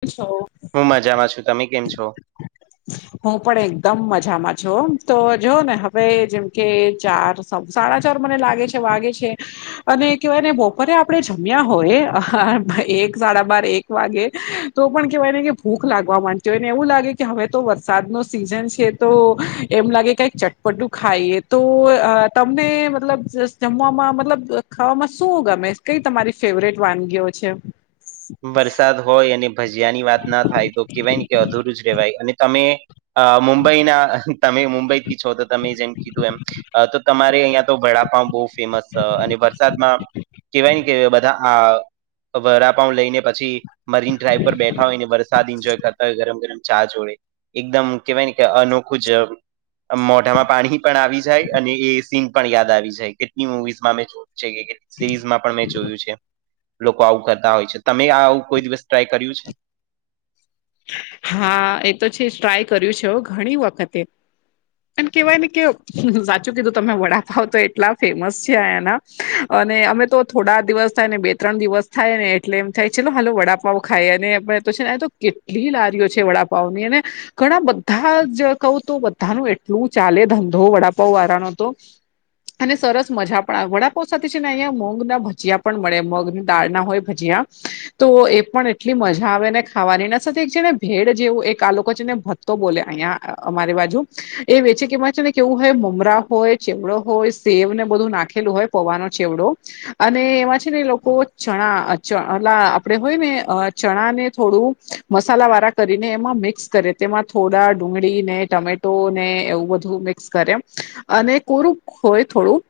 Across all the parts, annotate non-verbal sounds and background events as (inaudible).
કેમ છો? હું મજામાં છું, તમે કેમ છો? હું પણ એકદમ મજામાં છું. તો જોવો ને હવે જેમ કે ચાર સાડા ચાર મને લાગે છે વાગે છે. અને કહેવાય ને બોપોરે આપડે જમ્યા હોય એ એક સાડા બાર એક વાગે. તો પણ કેવાય ને કે ભૂખ લાગવા માંડતી હોય ને એવું લાગે કે હવે તો વરસાદનો સિઝન છે. તો એમ લાગે કાઈ ચટપટું ખાઈએ, તો તમને મતલબ જસ જમવામાં મતલબ ખવામાં શું ગમે? કઈ તમારી ફેવરેટ વાનગીઓ છે? વરસાદ હોય અને ભજીયા ની વાત ના થાય તો કેહેવાય ને કે અધુરું જ રેવાય અને તમે અ મુંબઈના તમે મુંબઈથી છો તો તમે જેમ કીધું એમ અ તો તમાં અહિયાં તો વડાપાવ બઉ ફેમસ સ અને વરસાદમાં કેવાય ને કે બધા હા તો વરાપાઉં લઈને પછી મરીન ડ્રાઈવ પર બેઠા હોઈને, વરસાદ ઈન્જોય કરતા હોય ગરમ ગરમ ચા જોડે. એકદમ કેવાય ને કે અનોખું જ આમ મોઢામાં પાણી પણ આવી જાય. અને એ સીન પણ યાદ આવી જાય કેટલી મુવીઝમાં મે જોયુ છે કે કે સિરીઝમાં પણ મેં જોયું છે. લોકો આવું કરતા હોય છે. તમે આ આવું કોઈ દિવસ ટ્રાય કર્યું છે. હા એ તો છે જ ટ્રાય કર્યું છે ઘણી વખતે અને કેવાય ને કે સાચું કીધું તમે વડાપાવ તો એટલા ફેમસ છે આયના. અને અમે તો થોડા દિવસ થાય ને બે ત્રણ દિવસ થાયને એટલે એમ થાય ચલો હાલો વડા બવ ખાય અને તો છે ને તો કેટલી લારીઓ છે વડાપાંઉની અને ઘણા બધા જ કહુ તો બધાનું એટલું ચાલે ધંધો વડાપાંઉ વાળાનો તો અને સરસ મજા પણ આવે વડાપાંઉ સાથે છે ને અહીંયા મગ ના ભજીયા પણ મળે મગ ની દાળના હોય ભજીયા તો એ પણ એટલી મજા આવેને ખ ખાવાની એના સાથે એક છે ને ભેડ જેવું એક આ લોકો છે ને ભત્તો બોલે અહીયા અઅમારી બાજુ એ વેચે કેમાં છે ને કેવું હોય મમરા હોય ચેવડો હોય સેવ ને બધું નાખેલું હોય. પોવાનો છે ચેવડો અને એમાં છે ને એ લોકો છણા ચ ઓલા આપડે હોય ને ચણા ને થોડું મસાલા વાળા કરીને એમાં મિક્સ કરે તેમાં થોડા ડુંગળી ને ટમે તો ને એવું બધું મિક્સ કરે એમ અને કોરુંક હોય થોડું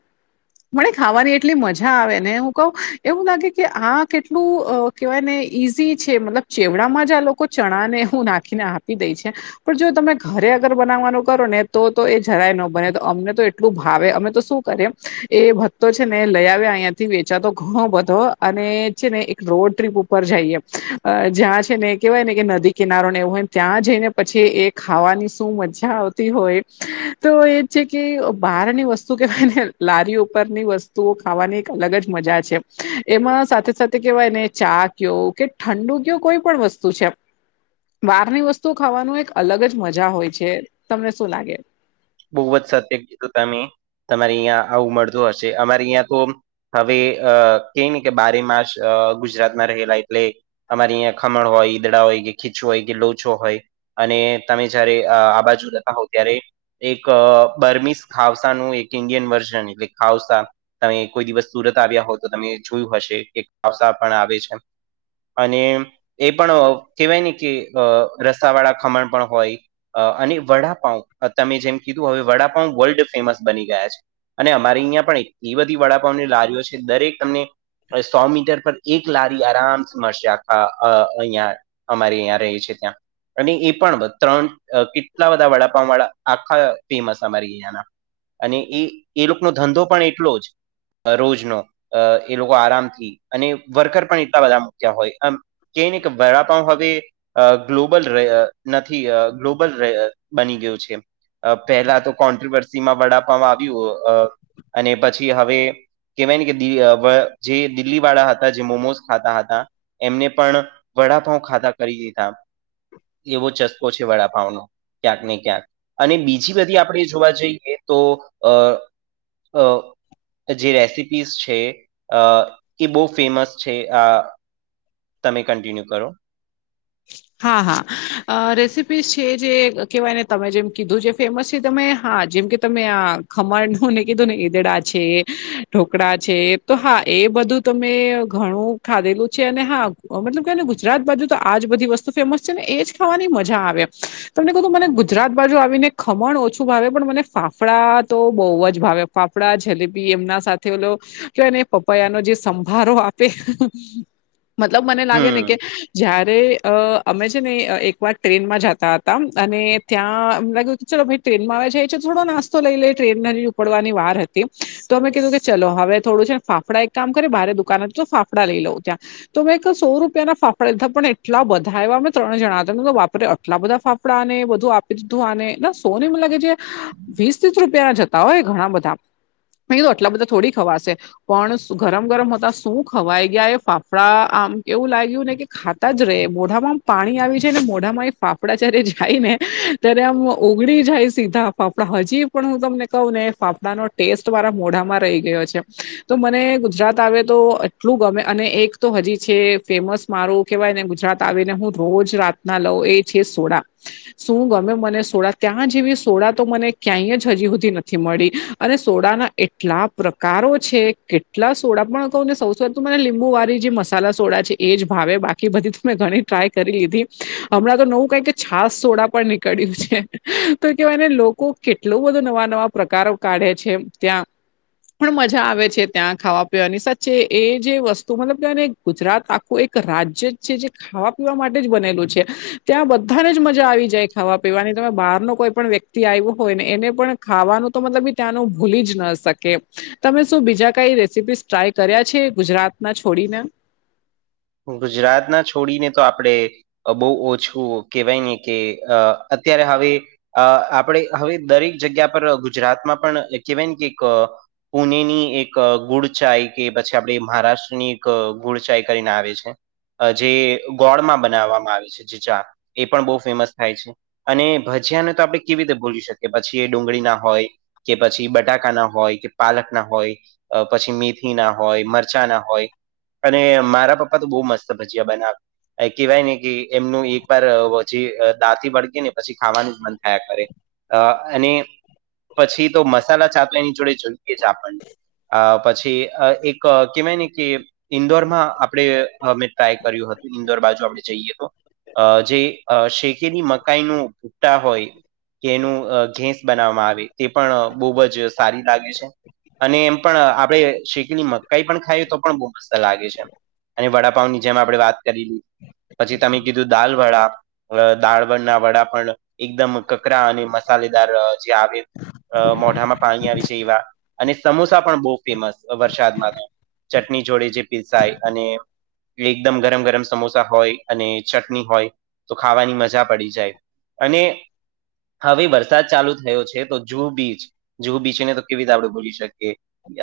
મળે ખાવાની એટલી મજા આવે ને હું કઉ એવું નથી કે આ કેટલું કહેવાય ને ઈઝી છે મતલબ ચેવડામાં જ આ લોકો ચણા ને હું નાખીને આપી દે છે. પણ જો તમે ઘરે અગર બનાવવાનું કરો ને તો તો એ જરાય ન બને તો અમને તો એટલું ભાવે અમે તો શું કરીએ એ ભત્તો છે ને લઈ આવ્યા અહિયા થી વેચવા તો ઘણો બધો અને એ છે ને એક રોડ ટ્રીપ ઉપ- પર જઈએ. જ્યાં છે ને કેહેવાય ને કે નદી કિનારો ને એવું હોય ત્યાં જઈને પછી એ ખાવાની શું મજા આવતી હોય તો એ જ છે કે બહારની વસ્તુ કેવાયને લારી ઉપરની વસ્તુ તો ખાવાની એક અલગ જ મજા છે એમાં સાથે સાથે કેવાય ને ચા કયો કે ઠંડુ કયો કોઈ પણ વસ્તુ છે. બહારની વસ્તુ ખાવાનું એક અલગ જ મજા હોય છે. તમને શું લાગે? બહુ જ સત્ય કીધું તમે તમારે અહિંયા આવું મળતું હશે અમાર અહિંયા તો હવે અ કયે ને કે બારે માસ અ ગુજરાતમાં રહેલા એટલે અમારી અહીંયા ખમણ હોય ઈદડા હોય કે ખીચું હોય કે લોચો હોય અને તમે જયારે આ બાજુ જતા હોવ ત્યારે એક બર્મિસ ખાઉસાનું એક ઇન્ડિયન વર્ઝન એટલે ખાઉસા તમે કોઈ દિવસ સુરત આવ્યા હોવ તો તમે જોયું હશે ખાઉસા પણ આવે છે. અને એ પણ કેહેવાય ને કે રસાવાળા ખમણ પણ હોય અને વડાપાંઉ તમે જેમ કીધું હવે વડાપાંઉ વર્લ્ડ ફેમસ બની ગયા છે. અને અમારી અહિંયા પણ એટલી બધી વડાપાંઉની લારીઓ છે દરેક તમને સો મીટર પર એક લારી આરામ મળશે આખા અ અહિયાં અમારી અયાં રહી છે ત્યાં અને એ પણ ત્રણ કેટલા બધા વડાપાંઉ વાળા આખા ફેમસ અમારા એરીયાના અને એ લોકોનો ધંધો પણ એટલો જ રોજ નો એ લોકો આરામથી અને વર્કર પણ એટલા બધા મુક્યા હોય આમ કઈ ને કે વડાપાંઉ હવે અ ગ્લોબલ રહ્યા નથી ગ્લોબલ બની ગયું છે. પહેલા તો કોન્ટ્રોવર્સીમાં વડાપવામાં આવ્યું અને પછી હવે કહેવાય ને કે જે દિલ્હી વાળા હતા જે મોમોસ ખાતા હતા એમને પણ વડાપાંઉ ખાતા કરી દીધા. એવો ચસ્કો છે વડાપાંઉ નો ક્યાંક ને ક્યાંક અને બીજી બધી આપણે જોવા જઈએ તો અ અ જે રેસીપીઝ છે અ એ બહુ ફેમસ છે આ તમે કન્ટિન્યુ કરો હા હાઅ રેસીપીસ છે જે કેહેવાય ને તમે જેમ કીધું છે. ફેમસ તમે હા જેમ કે તમે આ ખમણ નું ને કીધું ને ઈદડા છે. ઢોકળા છે તો હા એ બધું તમે ઘણું ખાધેલું છે અને હા મતલબ કે એને ગુજરાત બાજુ તો આજ બધી વસ્તુ ફેમસ છે ને એજ ખાવાની મજા આવે. તમને કહું મને ગુજરાત બાજુ આવીને ખમણ ઓછું ભાવે પણ મને ફાફડા તો બહુ જ ભાવે. ફાફડા જલેબી એમના સાથે ઓલો કેને પપૈયાનો જે સંભારો આપે. મતલબ મને લાગે હમ. ને કે જ્યાર રે અ અમે છે ને એક વાર ટ્રેનમાં જતા હતા અને ત્યાં મેં કીધુ ચલો ભઈ ટ્રેન માં આવે છેાય એ છે થોડો નાસ્તો લઈ લઈ ટ્રેન ને હજી ઉપડવાની વાર હતી તો અમે કીધું કે ચલો હવે થોડું છે ફાફડા એક કામ કરી બારે દુકાનથી તો ફાફડા લઈ લઉં ત્યાં તો મેં એક સો રૂપિયા ના ફાફડા લીધા પણ એટ આટલા બધા આયવા અમે ત્રણે જણા હતા ને તો બાપરે આટલા બધા ફાફડાને બધું આપી દીધું આને નસ તોને મને લાગે છે વીસ ત્રીસ રૂપિયા ના જ હતા એ ઘણા બધા. મે કીધુ આટલા બધા થોડી ખવાશે. પણ ગરમ ગરમ હોતા શું ખવાઈ ગયા એ ફાફડા આમ એવું લાગ્યું ને કે ખા તા જ રે મોઢામાં પાણી આવી જાય ને મોઢામાં એ ફાફડા જ્યારે જાય ને ત્યારે આમ ઓગળી જાય સીધા ફાફડા હજી પણ હું તમને કહું ને ફાફડાનો ટેસ્ટ મારા મોઢામાં રહી ગયો છે. એ તો મને ગુજરાત આવે તો એટલું ગમે અને એક તો હજી છે ફેમસ મારું કેવાય ને ગુજરાત આવીને હું રોજ રાતના લઉ એ છે સોડા. શું ગમે મને સોડા ત્યાં જેવી સોડા તો મને ક્યાંય જ હજી હુધી નથી મળી અને સોડાના એટલા પ્રકારો છે કેટલા સોડા પણ કહું ને સૌથી વધું મને લીંબુ વાળી જે મસાલા સોડા છે એજ ભાવે બા કી બધી મેં ઘણી ટ્રાય કરી લીધી હમણાં તો નવું કઈ કે છાસ સોડા પણ નીકળ્યું છે. તો કેવાયને લોકો કેટલુ બધુ નવા નવા પ્રકારો કાઢે છે ત્યાં. પણ મજા આવે છે ત્યાં ખાવા પીવાની સાચે એ જે વસ્તુ મતલબ કેને ગુજરાત આખું એક રાજ્ય જ છે જે ખાવા પીવા માટે જ બનેલું છે ત્યાં બધાને જ મજા આવી જાય ખાવા પીવાની તમે બહાર નું કોઈ પણ વ્યક તિ આવ્યું હોયને એને પણ ખાવાનું તો મતલબ બી ત્યાંનું ભૂલી જ ન શકે. તમે શું બીજા કઈ રેસીપીસ ટ્રાય કર્યા છે ગુજરાત ના છોડીને. ગુજરાત ના છોડીને તો આપડે અ બહુ ઓછું કેહેવાય ને કે અ અત્યારે હવે અ આપણેે હવે દરેક જગ્યા પર ગુજરાતમાં પણ કેહેવાય ને કે ક પુણે ની એક ગુડચાઈ કે પછી આપડે મહારાષ્ટ્રની એક ગુડચાઈ કરીને આવે છે. જે ગોળમાં બનાવવામાં આવે છે જે ચા એ પણ બહુ ફેમસ થાય છે. અને ભજીયાને તો આપણે કેવી રીતે ભૂલી શકીએ પછી એ ડુંગળી ના હોય કે પછી બટાકા ના હોય કે પાલક ના હોય. પછી મેથી ના હોય મરચાં ના હોય અને મારા પપ પા તો બઉ મત ભજીયા બનાવે. કહેવાય ને કે એમનું એક વાર પછી દાંતથી વળગે ને પછી ખાવાનું જ મન થયા કરે. અ અને પછી તો મસાલા ચા તો એની જોડે જોઈએ જ આપણને. અ પછી અ એક કેવાય ને કે ઈન્દોરમાં આપ ળે અમે ટ્રાય કર્યું હતું ઇન્દોર બાજુ આપણે જઈએ તો. અ જે શેકેલી મકાઈ નું ભૂટ્ટા હોય. કે એનું ઘેસ બનાવવામાં આવે તે પણ બવજ સારી લાગે છે. અને એમ પણ આપડે શેકેલી મકાઈ પણ ખાઈએ તો પણ બહુ મસ્ત લાગે છે. અને વડાપાવ ની જેમ આપણે વાત કરી પછી તમે કીધું દાલ વડા. દાળબણ ના વડા પણ એકદમ કકરા અને મસાલેદાર જે આવે. અ મોઢામાં પાણી આવી છે એવા અને સમોસા પણ બહુ ફેમસ વરસાદમાં તો. ચટણી જોડે જે પીસાય અને એકદમ ગરમ ગરમ સમોસા હોય અને ચટણી હોય તો ખાવાની મજા પડી જાય. અને હવે વરસાદ ચાલુ થયો છે તો જુહ બીચ જુહ બીચ ને તો કેવી રીતે આપડે ભૂલી શકીએ.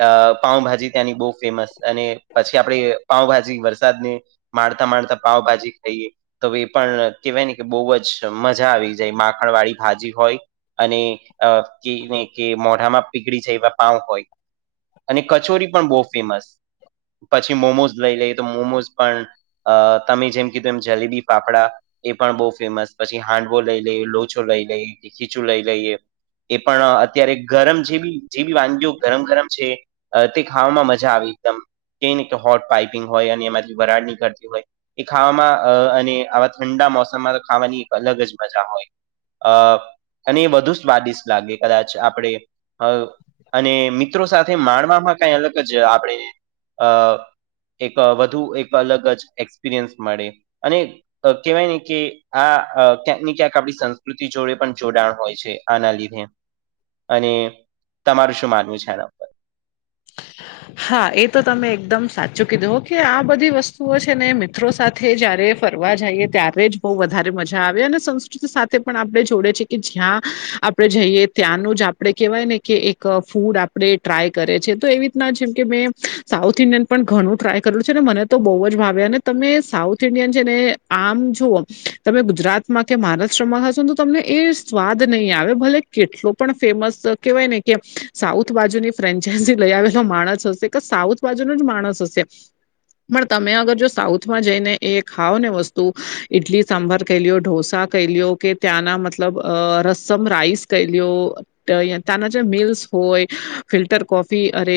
અ પાઉભાજી ત્યાંની બહુ ફેમસ અને પછી આપડે પાઉભાજી વરસાદને. મારતા મારતા પાવભાજી ખાઈએ તો એ પણ કેહેવાય ને કે બહુ જ. મજા આવી જાય માખણ વાળી ભાજી હોય અને કેને કે મોઢામાં. પીળ એવા પાાવ હોય અને કચોરી પણ બહુ ફેમસ પછી મોમોસ લઈ લઈ તો મોમોઝ પણ તમે જેમ કીધું એમ જલેબી ફાફડા એ પણ બહુ ફેમસ પછી હાંડવો લઈ લઈએ લોચો લઈ લઈએ ખીચું લઈ લઈએ. એ પણ અત્યારે ગરમ જેવી જેવી વાનગીઓ ગરમ ગરમ છે. તે ખાવામાં મજા આવી એકદમ અને હોટ પાઈપિંગ હોય અને એમાંથી વરાડ નીકળતી હોય એ ખાવામાં અને આવા ઠંડા મોસમમાં ખાવાની એક અલગ જ મજા હોય. અ અને વધુ સ્વાદિષ્ટ લાગે કદાચ આપણે. અ અને મિત્રો સાથે માણવામાં કઈ અલગ જ આપણે અ. એક વધુ એક અલગ જ એક્સપિરિયન્સ મળે અને. કહેવાય ને કે આ ક્યાંક ને ક્યાંક આપણી સંસ્કૃતિ જોડે પણ જોડાણ હોય છે. આના લીધે અને તમારું શું માનવું છે આ. હા એ તો તમે એકદમ સાચું કીધું કે આ બધી વસ્તુઓ છે ને મિત્રો સાથે. સાથે જયારે ફરવા જઈએ ત્યારે જ બહુ વધારે મજા આવે અને સંસ્કૃતિ સાથે પણ આપણે જોડે છે. કે જ્યાં આપણેે જઈએ ત્યાંનું જ આપણે કેહેવાય ને કે એક ફૂડ આપણે ટ્રાય કરે છે. તો એવી રીતના જેમ કે મેં સાઉથ ઇન્ડિયન પણ ઘણું ટ્રાય કર્યું છે ને મને તો બહુ જ ભાવે અને. તમે સાઉથ ઇન્ડિયન છે ને આમ જુઓ તમે ગુજરાતમાં કે મહારાષ્ટ્રમાં હશો ને તો તમને એ. સ્વાદ નહી આવે ભલે કેટલો પણ ફેમસ કેહેવાય ને કે સાઉથ બાજુની ફ્રેન્ચાઈઝ. લઈ આવેલો માણસ હશે કે સાઉથ બાજુનો જ માણસ હશે. પણ તમે અગર જો સાઉથમાં જઈને એ ખાવ ને વસ્તુ ઈડલી સાંભાર કેલીઓ ઢોસા ખાઈ લ્યો કે ત્યાંના મતલબ રસમ રાઈસ ખાઈ લ્યો. ત્યાના જે મિલ્સ હોય ફિલ્ટર કોફી અરે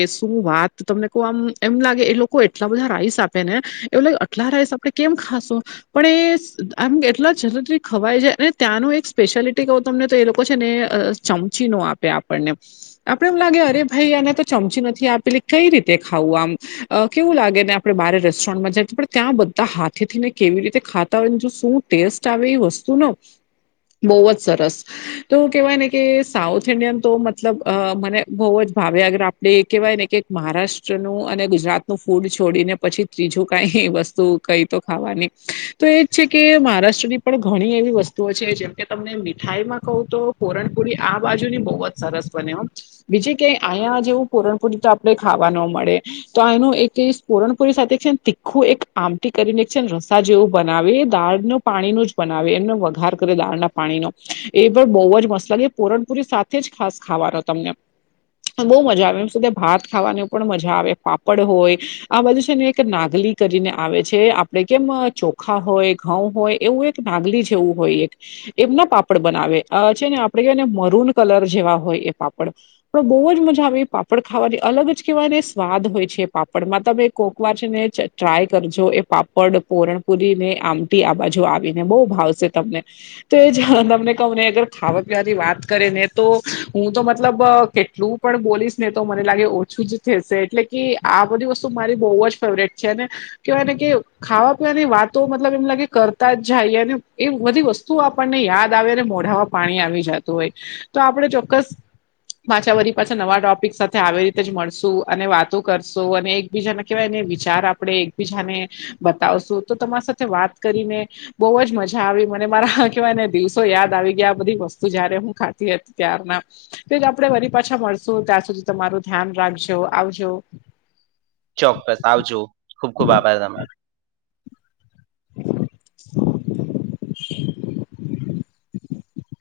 શું વાત તમને કે આમ એમ લાગે એ લોકો એટલા બધા રાઈસ આપે ને એવું લાગે આટલા એટલા રાઈશ આપડે કેમ ખાશું? પણ એ આ એટલા જથી ખવાય જાય અને ત્યાંનું એક સ્પેશિયાલિટી કહું તમને તો એ લોકો છે ને ચમચી નો આપે આપણને આપડે એમ લાગે અરે ભાઈ એને તો ચમચી નથી આપેલી કઈ રીતે ખાવું આમ કેવું લાગે ને આપણે બહાર રેસ્ટોરન્ટમાં જાય. ત્યાં બધા હાથે થી ને કેવી રીતે ખાતા હોય ને જો શું ટેસ્ટ આવે એ વસ્તુનો બહુ જ સરસ. તો કેવાય ને કે સાઉથ ઇન્ડિયન તો મતલબ મને બહુ જ ભાવે આગર એટલે એ કહેવાય ને કે મહારાષ્ટ્ર નું અને ગુજરાત નું ફૂડ છોડીને પછી ત્રીજું કઈ વસ્તુ કઈ તો ખાવાની તો એજ છે કે મહારાષ્ટ્રની પણ ઘણી એવી વસ્તુઓ છે જેમ કે તમને મીઠાઈ માં કહું તો પુરણપોરી આ બાજુ ની બહુ જ સરસ બને. બીજે ક અહીંયા જેવું પુરણપુરી તો આપણા જેવી ખાવા ન મળે. તો આનું એક પૂરણપુરી સાથે એક છે તીખું એક આમટી કરીને એક છે રસા જેવું બનાવી દાળ પાણી ન જ બનાવે એમને વઘાર કરે દાળના પાણીનો એ પણ બહુ જ મસાલા પુરણપુરી સાથે થી ખાસ ખાવાનો તમને બહુઉ મજા આવે. સુધી ભાત ખાવાની પણ મજા આવે પાપડ હોય. આ બધું છે ને એક નાગલી કરીને આવે છે આપડે કેમ ચોખા હોય ઘઉં હોય એવું એક. ભાગલી જેવું હોય એક એમના પાપડ બનાવે છે ને આપડે જોય ને મરૂન કલર જેવા હોય એ પાપડ તો બહુ જ મજા આવી એ પાપ પાપડ ખાવાની અલગ જ કહેવાયને સ્વાદ હોય છે પાપડમાં તમે કોકવાર છે ને ટ્રાય કરજો એ પાપડ પુરણપુરી ને આમટી આ બાજુ આવીને બહુ ભાવશે તમને તો જ તમને કહું ને અગર ખાવા પીવાની વાત કરે ને તો હું તો મતલબ કેટલું પણ પોલીસ ને તો મને લાગે ઓછું જ થશે એટલે કે આ બધી વસ્તુ મારી બહુ જ ફેવરેટ છે ને કવા એ કેવુ. ખાવા પીવાની વાતો મતલબ એમ લાગે કરતા જાય અને એ બધી વસ્તુઓ આપણને યાદ આવે અને મોઢામાં પાણી આવી જતું હોય તો આપણે ચોક્કસ પાછા ફરી પાછા નવા ટોપિક સાથે આવી રીતે જ મળશું અને વાતો કરશું અને એકબીજાના કેવાયને વિચાર આપણે એકબીજાને બતાવશું તો તમારી સાથે વાત કરીને બહુ જ મજા આવી મને, મારા હા કહેવાયને દિવસો યાદ આવી ગયા આ બધી વસ્તુ જયારે હું ખાતી હતી ત્યારના. તો આપડણે વરી પાછા મળશો, ત્યાં સુધી તમારું ધ્યાન રાખજો આવજો. ચોક્કસ આવજો. ખુબ ખુબ આભાર તમારો. (inaudible) (unintelligible)